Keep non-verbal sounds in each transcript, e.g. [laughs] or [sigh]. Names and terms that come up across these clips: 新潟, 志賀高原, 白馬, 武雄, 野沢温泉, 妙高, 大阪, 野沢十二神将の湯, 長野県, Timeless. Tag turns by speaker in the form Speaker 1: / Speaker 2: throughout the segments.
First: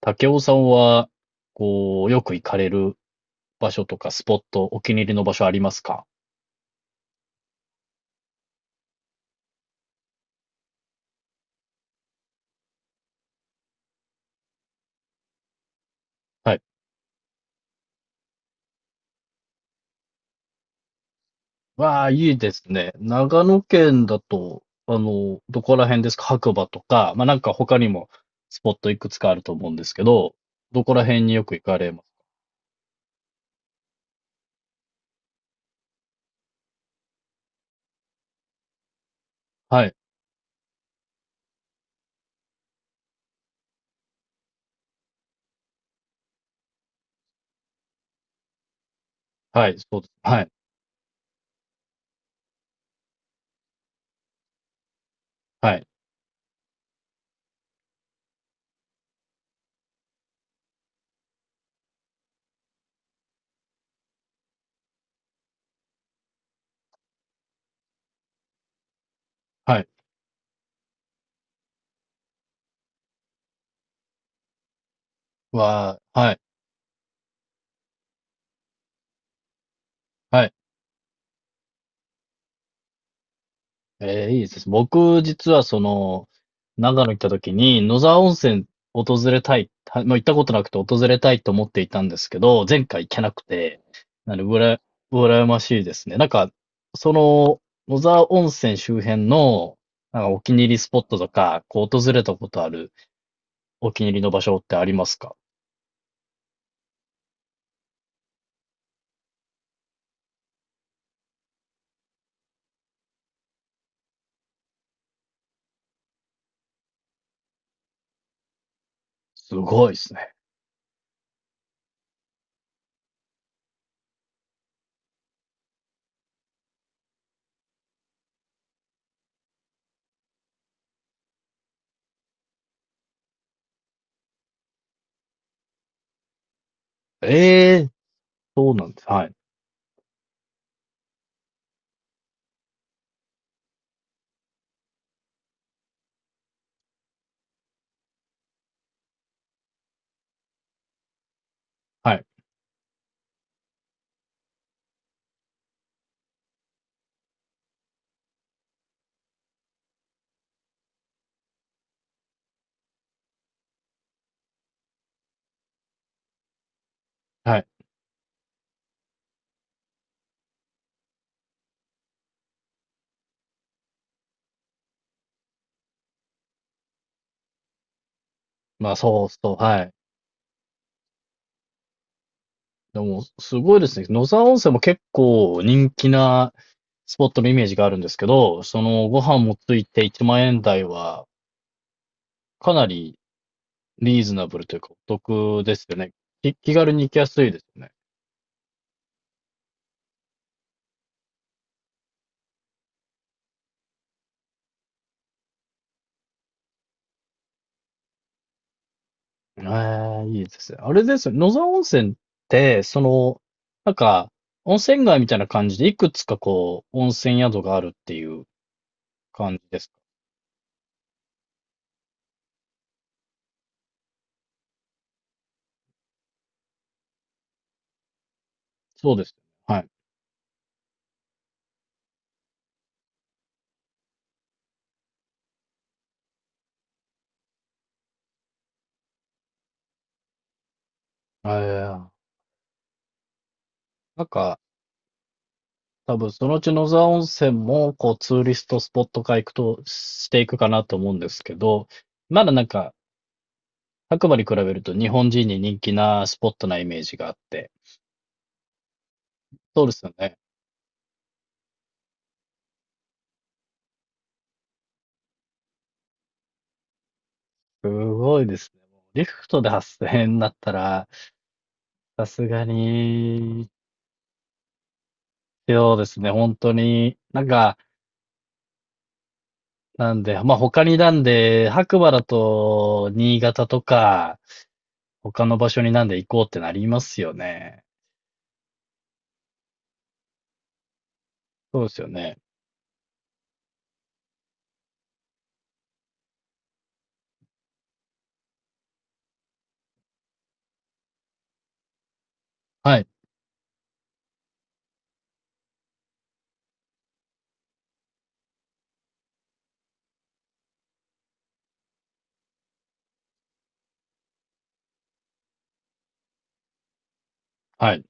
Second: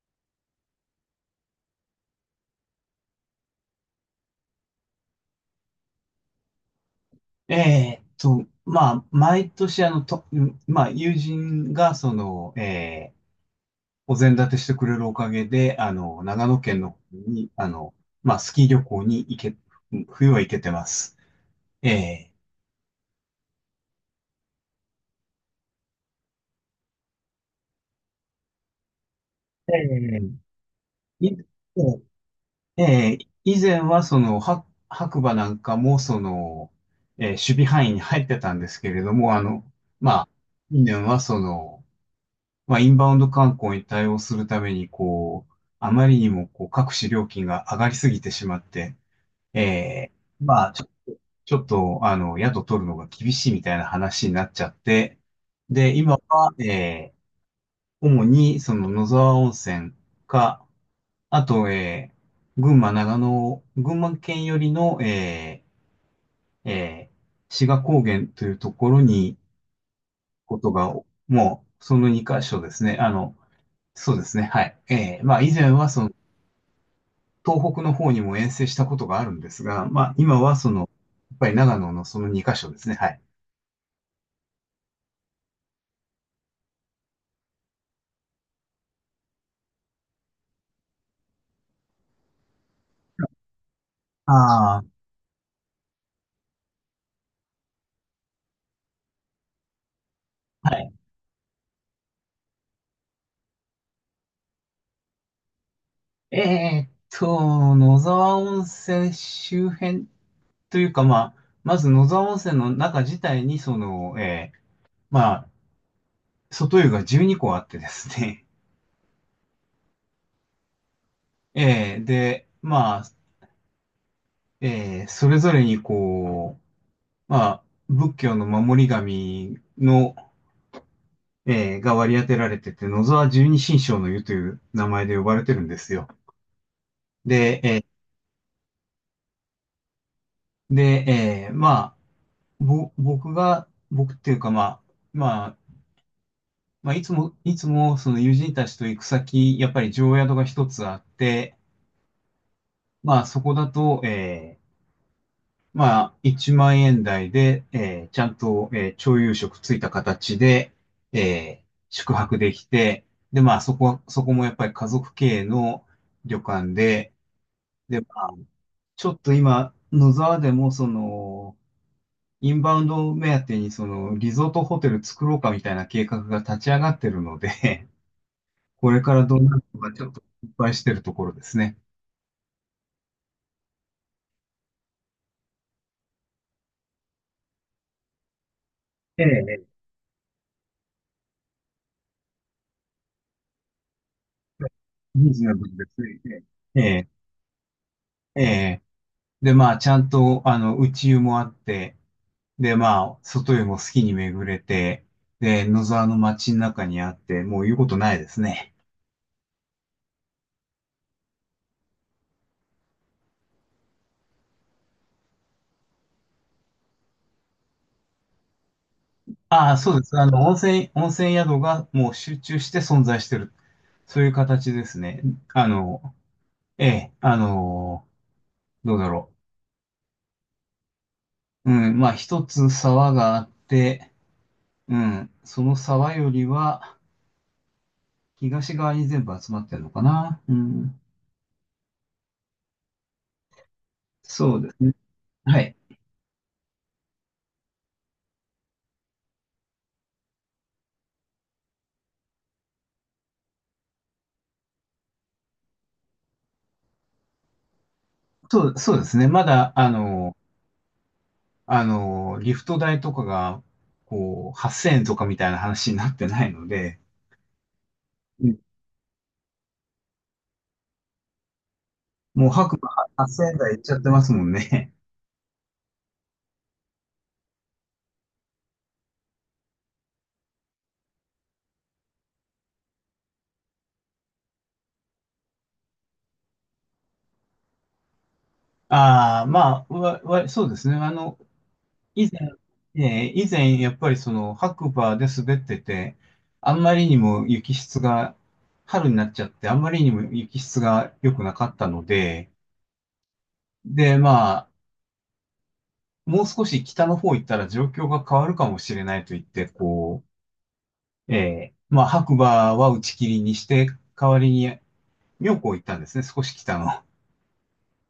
Speaker 1: 武雄さんは、こう、よく行かれる場所とかスポット、お気に入りの場所ありますか？
Speaker 2: まあ、毎年、あの、と、うんまあ、友人が、お膳立てしてくれるおかげで、長
Speaker 1: は
Speaker 2: 野
Speaker 1: い。
Speaker 2: 県の方に、まあ、スキー旅行に行け、うん冬は行けてます。
Speaker 1: わあ、
Speaker 2: え
Speaker 1: いいですね。長野県だと、どこら辺ですか？白馬とか、まあ、なんか他にもスポットいくつかあると思う
Speaker 2: ー
Speaker 1: んですけ
Speaker 2: え
Speaker 1: ど、どこら辺
Speaker 2: ー
Speaker 1: によ
Speaker 2: い
Speaker 1: く行かれます？
Speaker 2: えー以前は、白馬なんかも、守備範囲に入ってたんですけれども、
Speaker 1: はい。
Speaker 2: まあ、近年は、まあ、インバウンド観光に対応するために、こう、あまりにも、こう、各種料金が上がりすぎてしまって、
Speaker 1: はい。そうです。
Speaker 2: え
Speaker 1: はい。
Speaker 2: まあ、ちょっと、宿取るのが厳しいみたいな話になっちゃって、
Speaker 1: はい。
Speaker 2: で、今は、主に、野沢温泉か、あと、長野、群馬県寄りの、ー、え志賀高原というところに、
Speaker 1: はい。
Speaker 2: ことが、もう、その2箇所ですね。そうですね。はい。ええ、まあ以前は
Speaker 1: わ
Speaker 2: その
Speaker 1: あ、はい。
Speaker 2: 東北の方にも遠征したことがあるんですが、まあ今
Speaker 1: はい。
Speaker 2: はやっぱり長野のその2カ所ですね。はい。
Speaker 1: ええ、いいですね。僕、実は長野行った時に、野沢温泉訪れたい、はまあ、行ったことなくて訪れたいと思っていたんですけど、前回行けなくて、なので、
Speaker 2: ああ、
Speaker 1: 羨ましいですね。なんか、その、野沢温泉周辺の、なんかお気に入り
Speaker 2: は
Speaker 1: ス
Speaker 2: い。
Speaker 1: ポットとか、こう訪れたことあるお気に入りの場所ってありますか？
Speaker 2: えーっ野沢温泉周辺というか、まあ、まず野沢温泉の中自体に、まあ、外湯が12個あってですね、
Speaker 1: すごいですね。
Speaker 2: [laughs] で、まあ、それぞれにこう、まあ、仏教の守り神の、が割り当てられてて、野沢十二神将の湯という名前で呼ばれてるんですよ。で、
Speaker 1: ええ、そうなんです。はい。
Speaker 2: で、まあ、ぼ、僕が、僕っていうか、まあ、まあ、いつも、その友人たちと行く先、やっぱり常宿が一つあって、
Speaker 1: はい。
Speaker 2: まあ、そこだと、まあ、1万円台で、ちゃんと、朝夕食ついた形で、えー宿泊できて、で、まあ、そこもやっぱり家族経営の旅館で、
Speaker 1: はい。
Speaker 2: で、まあちょっと今、野沢でもインバウンド目当てにリゾートホテル作ろうかみたいな計画が立ち上がってるので、[laughs] こ
Speaker 1: まあ、
Speaker 2: れから
Speaker 1: そう
Speaker 2: どう
Speaker 1: そう、
Speaker 2: なるの
Speaker 1: は
Speaker 2: か
Speaker 1: い。
Speaker 2: ちょっと心配してるところですね。
Speaker 1: でも、すごいですね。野沢温泉も結構人気なスポットのイメージがあるんですけど、ご
Speaker 2: え
Speaker 1: 飯も
Speaker 2: え、
Speaker 1: ついて1万円台は、かなりリーズナブルというか、お
Speaker 2: リーズナ
Speaker 1: 得
Speaker 2: ブ
Speaker 1: で
Speaker 2: ルで
Speaker 1: すよね。
Speaker 2: すね。
Speaker 1: 気軽に
Speaker 2: え
Speaker 1: 行きやすいですよね。
Speaker 2: え、ええ。で、まあ、ちゃんと、内湯もあって、で、まあ、外湯も好きに巡れて、で、野沢の街の中にあって、もう言うことないですね。
Speaker 1: ええ、いいですね。あれですよね、野沢温泉って、なんか、温泉街みたいな感じで、いくつかこう、温泉宿があるっていう感じ
Speaker 2: ああ、
Speaker 1: ですか？
Speaker 2: そうです。温泉宿がもう集中して存在してるそういう形ですね。あの、ええ、どうだ
Speaker 1: そうで
Speaker 2: ろ
Speaker 1: す。はい。
Speaker 2: う。うん、まあ一つ沢があって、うん、その沢よりは東側に全部集まってるのかな。うん、
Speaker 1: ええ、なん
Speaker 2: そ
Speaker 1: か、
Speaker 2: うですね。はい。
Speaker 1: 多分そのうち野沢温泉も、こう、ツーリストスポット化行くと、していくかなと思うんですけど、まだなんか、白馬に比べると日本人に人気なスポットなイメージがあって。
Speaker 2: そうですね。まだ、
Speaker 1: そうですよね。
Speaker 2: リフト代とかが、こう、8000円とかみたいな話になってないので、
Speaker 1: すごい
Speaker 2: う
Speaker 1: で
Speaker 2: ん
Speaker 1: すね。リフトで発生になだったら、さす
Speaker 2: もう
Speaker 1: が
Speaker 2: 白馬8000円
Speaker 1: に、
Speaker 2: 台いっちゃってますもんね。
Speaker 1: そうですね、本当に。なんか、なんで、まあ、他になんで、白馬だと、新潟とか、他の場所になんで行こうってなりますよね。
Speaker 2: [laughs] ああ、まあ、そうですね。
Speaker 1: そうですよ
Speaker 2: 以
Speaker 1: ね。
Speaker 2: 前、以前、やっぱりその白馬で滑ってて、あんまりにも雪質が、春になっちゃって、あんまりにも雪質が良くなかったので、
Speaker 1: はい。
Speaker 2: で、まあ、もう少し北の方行ったら状況が変わるかもしれないと言って、こう、まあ、白馬は打ち切りにして、代わりに妙高行ったんですね、少し北の。
Speaker 1: はい。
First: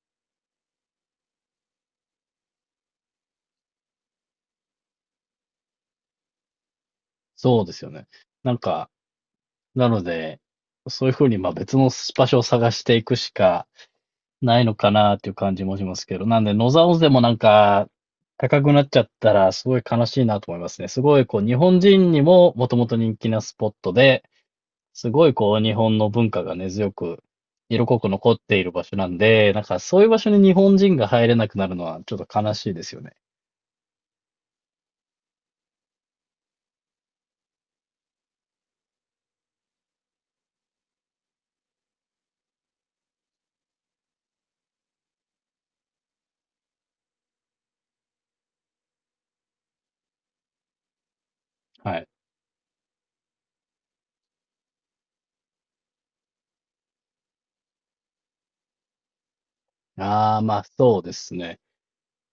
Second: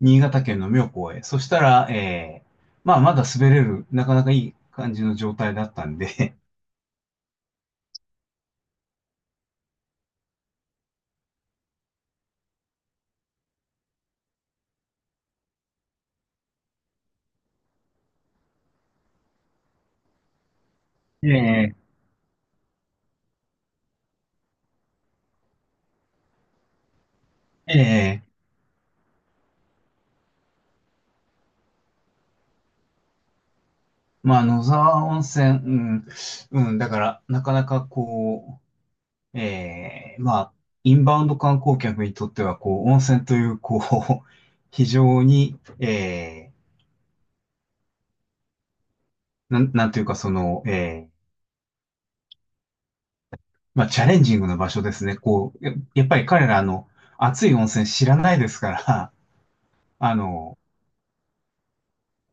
Speaker 2: 新潟県の妙高へ。そしたら、まあ、まだ滑れる、なかなかいい感じの状態だったんで、
Speaker 1: そうですよね。なんか、なので、そういう風に、ま、別の場所を探していくしかないのかなっていう感じもしますけど、なんで、野沢温泉もなんか、高くなっちゃったらすごい悲しいなと思いますね。すごいこう日
Speaker 2: [laughs] え
Speaker 1: 本
Speaker 2: え
Speaker 1: 人にももともと人気なスポットで、すごいこう日本の文化が根強く、色濃く
Speaker 2: ええ
Speaker 1: 残っている場所なんで、なんかそういう場所に日本人が入れなくなるのはちょっと悲しいですよね。
Speaker 2: まあ、野沢温泉、うん、うん、だから、なかなかこう、まあ、インバウンド観光客にとっては、こう、温泉という、こう、[laughs] 非常に、えなんていうか、え
Speaker 1: はい。
Speaker 2: まあ、チャレンジングな場所ですね。こう、やっぱり彼ら、熱い温泉知らないですから、[laughs] あ
Speaker 1: ああ、
Speaker 2: の、
Speaker 1: ま、そうですね。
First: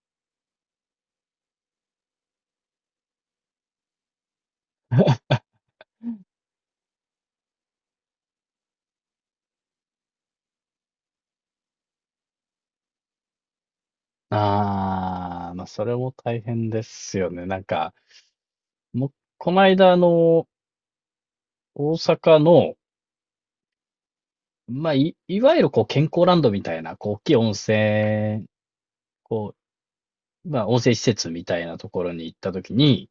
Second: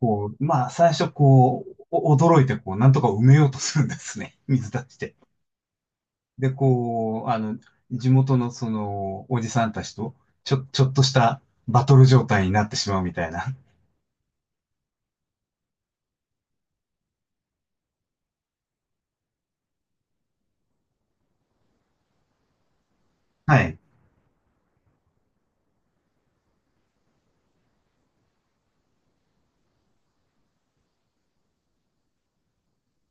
Speaker 2: こう、まあ、最初、こう、驚いて、こう、なんとか埋めようとするんですね。水出して。で、こう、地元のおじさんたちと、ちょっとしたバトル状態になってしまうみたいな。
Speaker 1: ああ、まあ、それも大変ですよね。なんか、もう、この間、大阪の、
Speaker 2: はい。
Speaker 1: まあ、いわゆるこう、健康ランドみたいな、こう、大きい温泉、こう、まあ、温泉施設みたいなところに行ったときに、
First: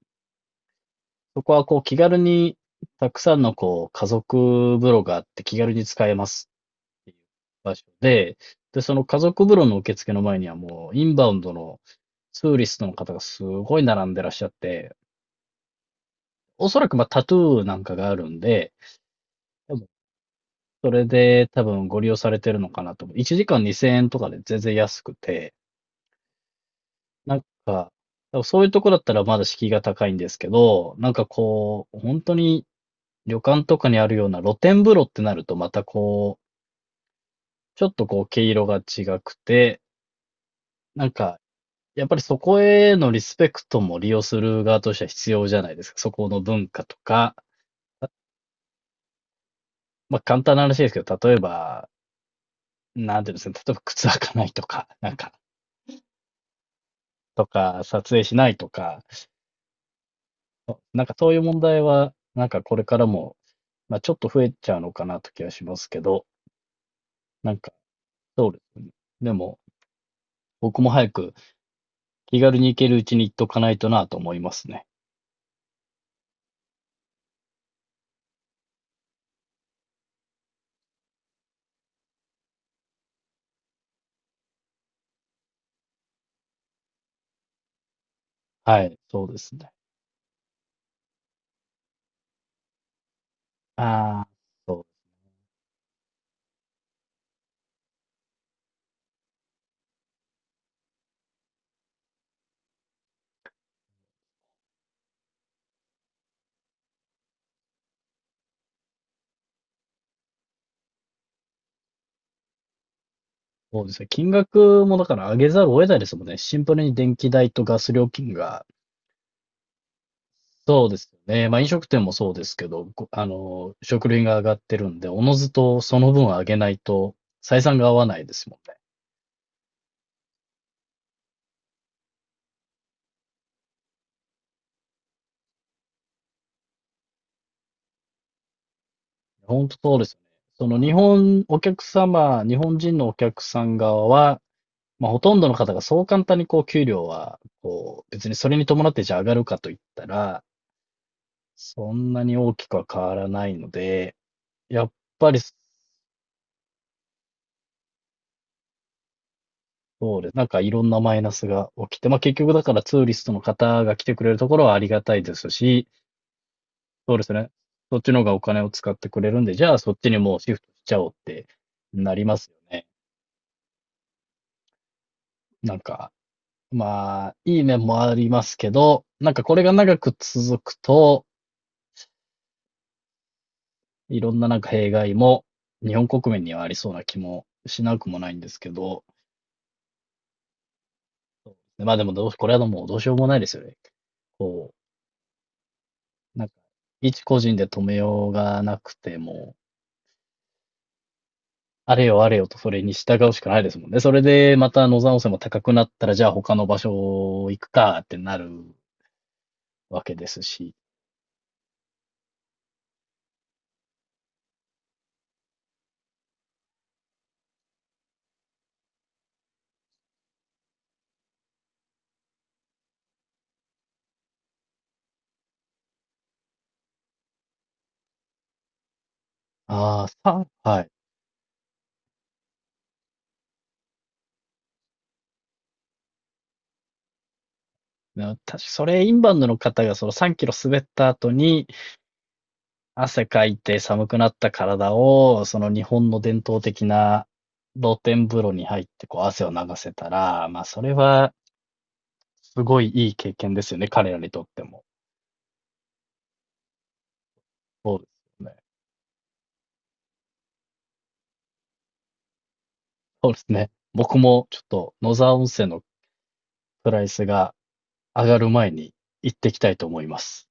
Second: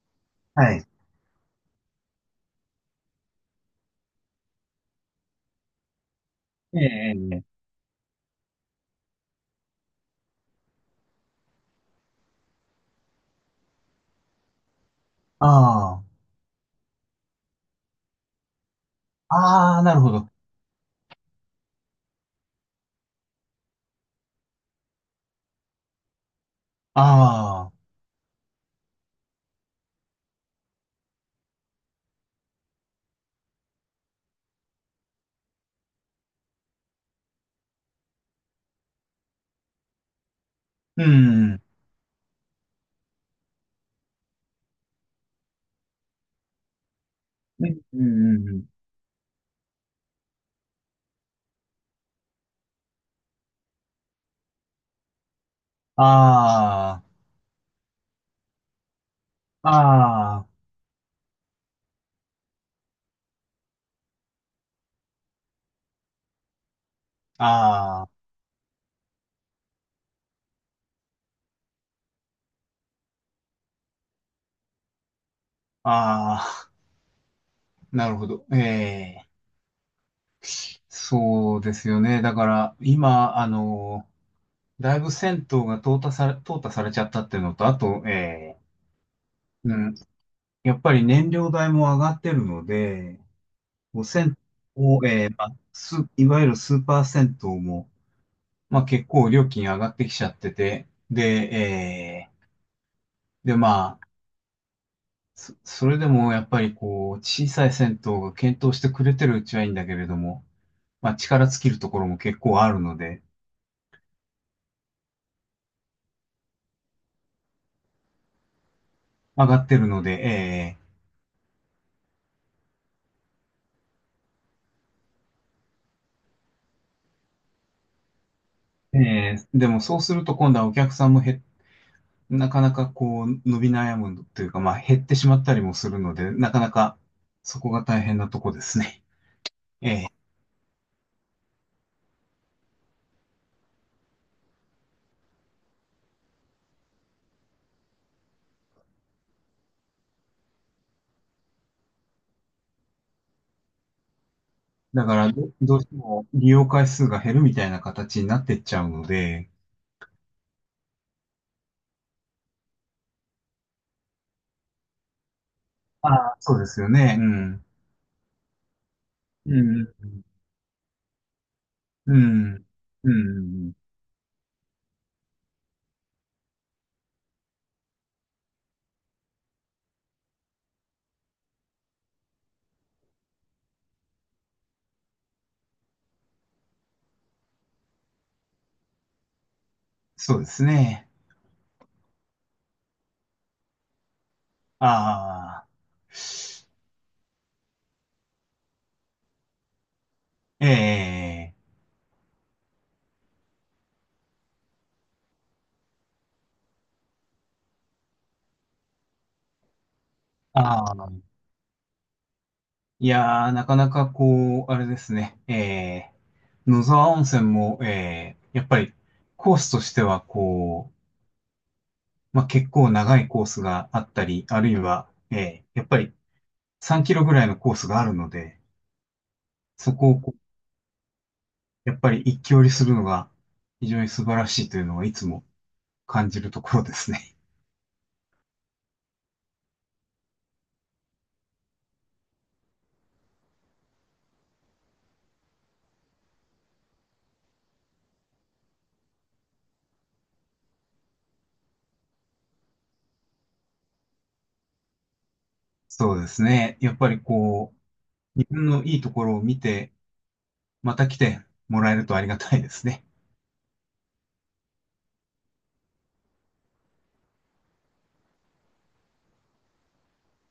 Speaker 2: はい。
Speaker 1: そこはこう、気軽に、たくさんのこう、家族風呂があって気軽に使えます
Speaker 2: え
Speaker 1: ってい
Speaker 2: え、
Speaker 1: う
Speaker 2: ええ。
Speaker 1: 場所で、で、その家族風呂の受付の前にはもう、インバウンドのツーリストの方がすごい並んでらっしゃって、
Speaker 2: ああ。
Speaker 1: おそらくまあ、タトゥーなんかがあるんで、多
Speaker 2: ああ、
Speaker 1: 分
Speaker 2: なるほど。
Speaker 1: それで多分ご利用されてるのかなと思う。1時間2000円とかで全然安くて、なん
Speaker 2: ああ。
Speaker 1: か、多分そういうとこだったらまだ敷居が高いんですけど、なんかこう、本当に旅館とかにあるような露天風呂ってなるとまたこう、ちょっとこう毛色が違くて、
Speaker 2: う
Speaker 1: なんか、
Speaker 2: ん。
Speaker 1: やっぱりそこへのリスペクトも利用する側としては必要じゃないですか。そこの文化とか、
Speaker 2: うん、うん、うんうん。
Speaker 1: まあ簡単な話ですけど、例えば、なんていうんですかね、例えば靴履かないとか、なんか、
Speaker 2: あ
Speaker 1: とか、撮影しないとか、
Speaker 2: あ。あ
Speaker 1: なんかそういう問題は、なんかこれからも、まあ、ちょっと増えちゃうのかなと気はしますけど、
Speaker 2: あ。
Speaker 1: なんか、
Speaker 2: ああ。
Speaker 1: でも、僕も早く気軽に行けるうちに行っとかないとなと思いますね。
Speaker 2: ああ。なるほど。ええ。そうですよね。だから、今、だいぶ銭湯が淘汰されちゃったっていうのと、あと、え、
Speaker 1: はい、そうですね。
Speaker 2: うん、やっぱり燃料代も上がってるので、こう
Speaker 1: ああ、
Speaker 2: 銭
Speaker 1: そ
Speaker 2: 湯
Speaker 1: う、
Speaker 2: を、まあ、いわゆるスーパー銭湯も、まあ、結構料金上がってきちゃってて、で、で、まあ、それでもやっぱりこう、小さい銭湯が検討してくれてるうちはいいんだけれども、まあ、力尽きるところも結構あるので、
Speaker 1: そうですね。金額もだから上げざるを得ないですもんね。シンプルに電気代とガス料金が、
Speaker 2: 上がってるので、
Speaker 1: そうですよね。まあ飲食店もそうですけど、ごあの、食料品が上がってるんで、おのずとその分上げないと採算が合わないですもんね。
Speaker 2: でもそうすると今度はお客さんもなかなかこう伸び悩むというか、まあ減ってしまったりもするので、なかなかそこが大変なとこですね。
Speaker 1: 本当
Speaker 2: [laughs] え
Speaker 1: そうで
Speaker 2: え。
Speaker 1: すよね。その日本、お客様、日本人のお客さん側は、まあ、ほとんどの方がそう簡単にこう給料は、こう、別にそれに伴ってじゃあ上がるかといったら、そんなに大きくは変わらないので、やっ
Speaker 2: だか
Speaker 1: ぱ
Speaker 2: ら
Speaker 1: り
Speaker 2: ど、どうしても利用回数が減るみたいな形になってっちゃうので、
Speaker 1: そうです。なんかいろんなマイナスが起きて、まあ結局だからツーリストの方が来てくれるところはありがたいですし、
Speaker 2: ああ、そうですよ
Speaker 1: そう
Speaker 2: ね。う
Speaker 1: ですね。
Speaker 2: ん。
Speaker 1: そっちの方がお金を使ってくれるんで、
Speaker 2: う
Speaker 1: じゃあ
Speaker 2: ん。
Speaker 1: そっちにもうシフトしちゃおうってな
Speaker 2: う
Speaker 1: りますよ
Speaker 2: ん。
Speaker 1: ね。
Speaker 2: うん。
Speaker 1: なんかまあ、いい面もありますけど、なんかこれが長く続くと、いろんななんか弊害も日本国民にはありそうな気もしなくもないんですけど、
Speaker 2: そうですね。
Speaker 1: まあでもどう、これはもうどうしようもないですよね。こ
Speaker 2: ああ。
Speaker 1: う、なんか、一個人で止めようがなくても、
Speaker 2: ええ。
Speaker 1: あれよあれよとそれに従うしかないですもんね。それでまた野山温泉も高くなったら、じゃあ他の場所行くかってなるわけですし。
Speaker 2: ああ。いやー、なかなかこう、あれですね、野沢温泉も、やっぱりコースとしてはこう、まあ、結構長いコースがあったり、あるいは、やっぱり3キロぐらいのコースがあるので、そ
Speaker 1: あ
Speaker 2: こを
Speaker 1: あ、
Speaker 2: こ
Speaker 1: はい。
Speaker 2: うやっぱり一気折りするのが非常に素晴らしいというのはいつも感じるところですね。
Speaker 1: 確かそれ、インバウンドの方がその3キロ滑った後に汗かいて寒くなった体を、その日本の伝統的な露天風呂に入ってこう汗を流せたら、まあそれはすごいいい経験ですよね、彼らにとっても。
Speaker 2: [laughs] そうですね。やっぱりこ
Speaker 1: そうで
Speaker 2: う、
Speaker 1: す
Speaker 2: 自
Speaker 1: よね。
Speaker 2: 分のいいところを見て、また来てもらえるとありがたいですね。
Speaker 1: そうですね。僕もちょっと野沢温泉のプライスが上がる前に行ってきたいと思います。